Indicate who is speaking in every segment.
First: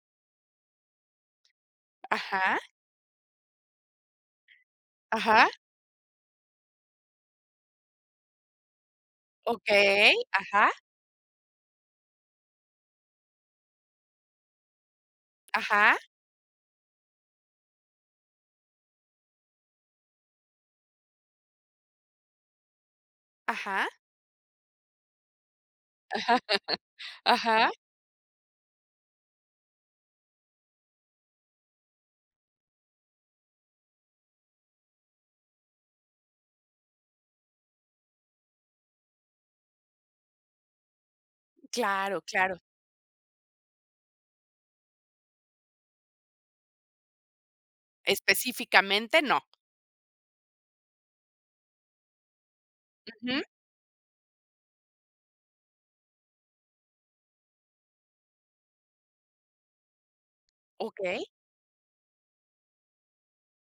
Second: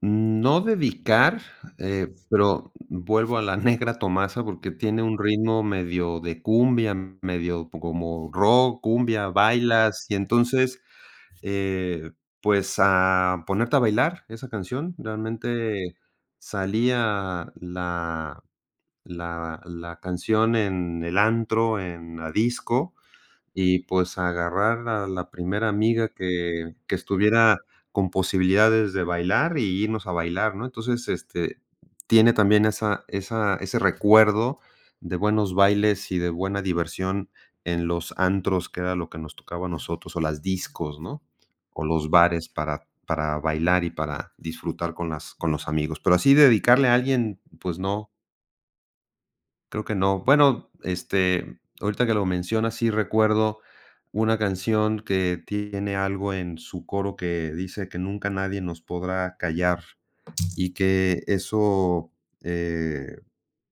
Speaker 1: No dedicar, eh,
Speaker 2: Ajá.
Speaker 1: pero vuelvo a la negra Tomasa, porque tiene un
Speaker 2: Ajá.
Speaker 1: ritmo medio de cumbia, medio como rock, cumbia, bailas, y
Speaker 2: Okey, ajá.
Speaker 1: entonces, eh, pues, a ponerte a bailar esa canción, realmente
Speaker 2: Ajá.
Speaker 1: salía la la la canción en el antro, en la disco, y
Speaker 2: Ajá.
Speaker 1: pues, agarrar a la primera amiga que que estuviera
Speaker 2: Ajá.
Speaker 1: con posibilidades de bailar, y irnos a bailar, ¿no? Entonces, este, tiene también esa esa ese recuerdo de buenos bailes y de buena diversión en los antros, que era lo que nos tocaba a nosotros, o las discos, ¿no?, o los
Speaker 2: Claro
Speaker 1: bares
Speaker 2: claro.
Speaker 1: para para bailar, y para disfrutar con las con los amigos, pero así dedicarle a alguien, pues, no
Speaker 2: Específicamente, no.
Speaker 1: creo que no bueno, este, ahorita que lo mencionas sí
Speaker 2: Ujú.
Speaker 1: recuerdo una canción que tiene algo en su coro que dice: "Que nunca nadie nos podrá callar", y que
Speaker 2: Okey.
Speaker 1: eso, eh,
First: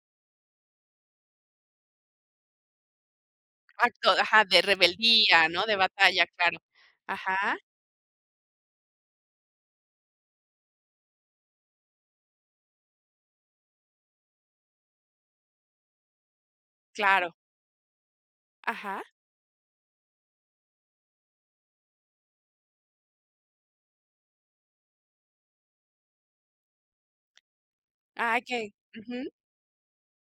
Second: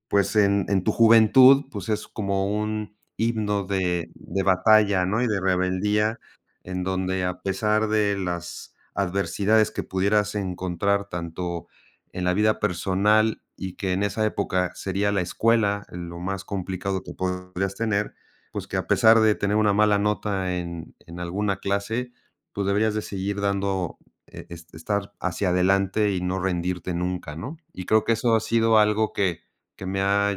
Speaker 1: pues, en en tu juventud, pues, es como un himno de
Speaker 2: Acto,
Speaker 1: de
Speaker 2: ajá, de
Speaker 1: batalla, ¿no?, y de
Speaker 2: rebeldía, ¿no?, de
Speaker 1: rebeldía,
Speaker 2: batalla, claro,
Speaker 1: en donde a
Speaker 2: ajá.
Speaker 1: pesar de las adversidades que pudieras encontrar tanto en la vida personal, y que en esa época sería la escuela lo más complicado que
Speaker 2: Claro.
Speaker 1: podrías tener, pues, que a
Speaker 2: Ajá.
Speaker 1: pesar de tener una mala nota en en alguna clase, tú deberías de seguir dando estar hacia adelante y no rendirte nunca, ¿no? Y creo que eso
Speaker 2: Ah,
Speaker 1: ha
Speaker 2: okey,
Speaker 1: sido algo
Speaker 2: ujú.
Speaker 1: que que me ha,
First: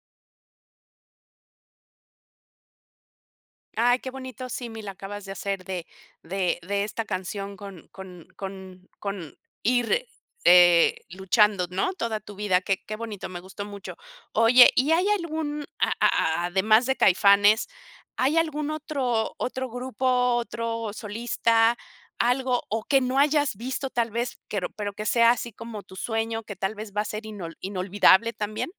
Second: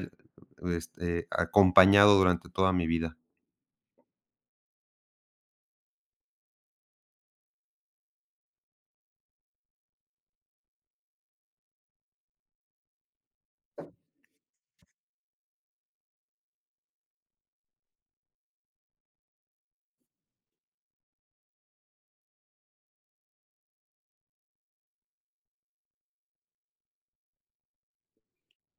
Speaker 1: este, acompañado durante toda mi vida.
Speaker 2: Ay, qué bonito, símil acabas de hacer de de de esta canción con con con con ir, eh, luchando, ¿no?, toda tu vida, qué qué bonito, me gustó mucho. Oye, ¿y hay algún, a a además de Caifanes, hay algún otro otro grupo, otro solista, algo o que no hayas visto tal vez, pero pero que sea así como tu sueño, que tal vez va a ser inol inolvidable también?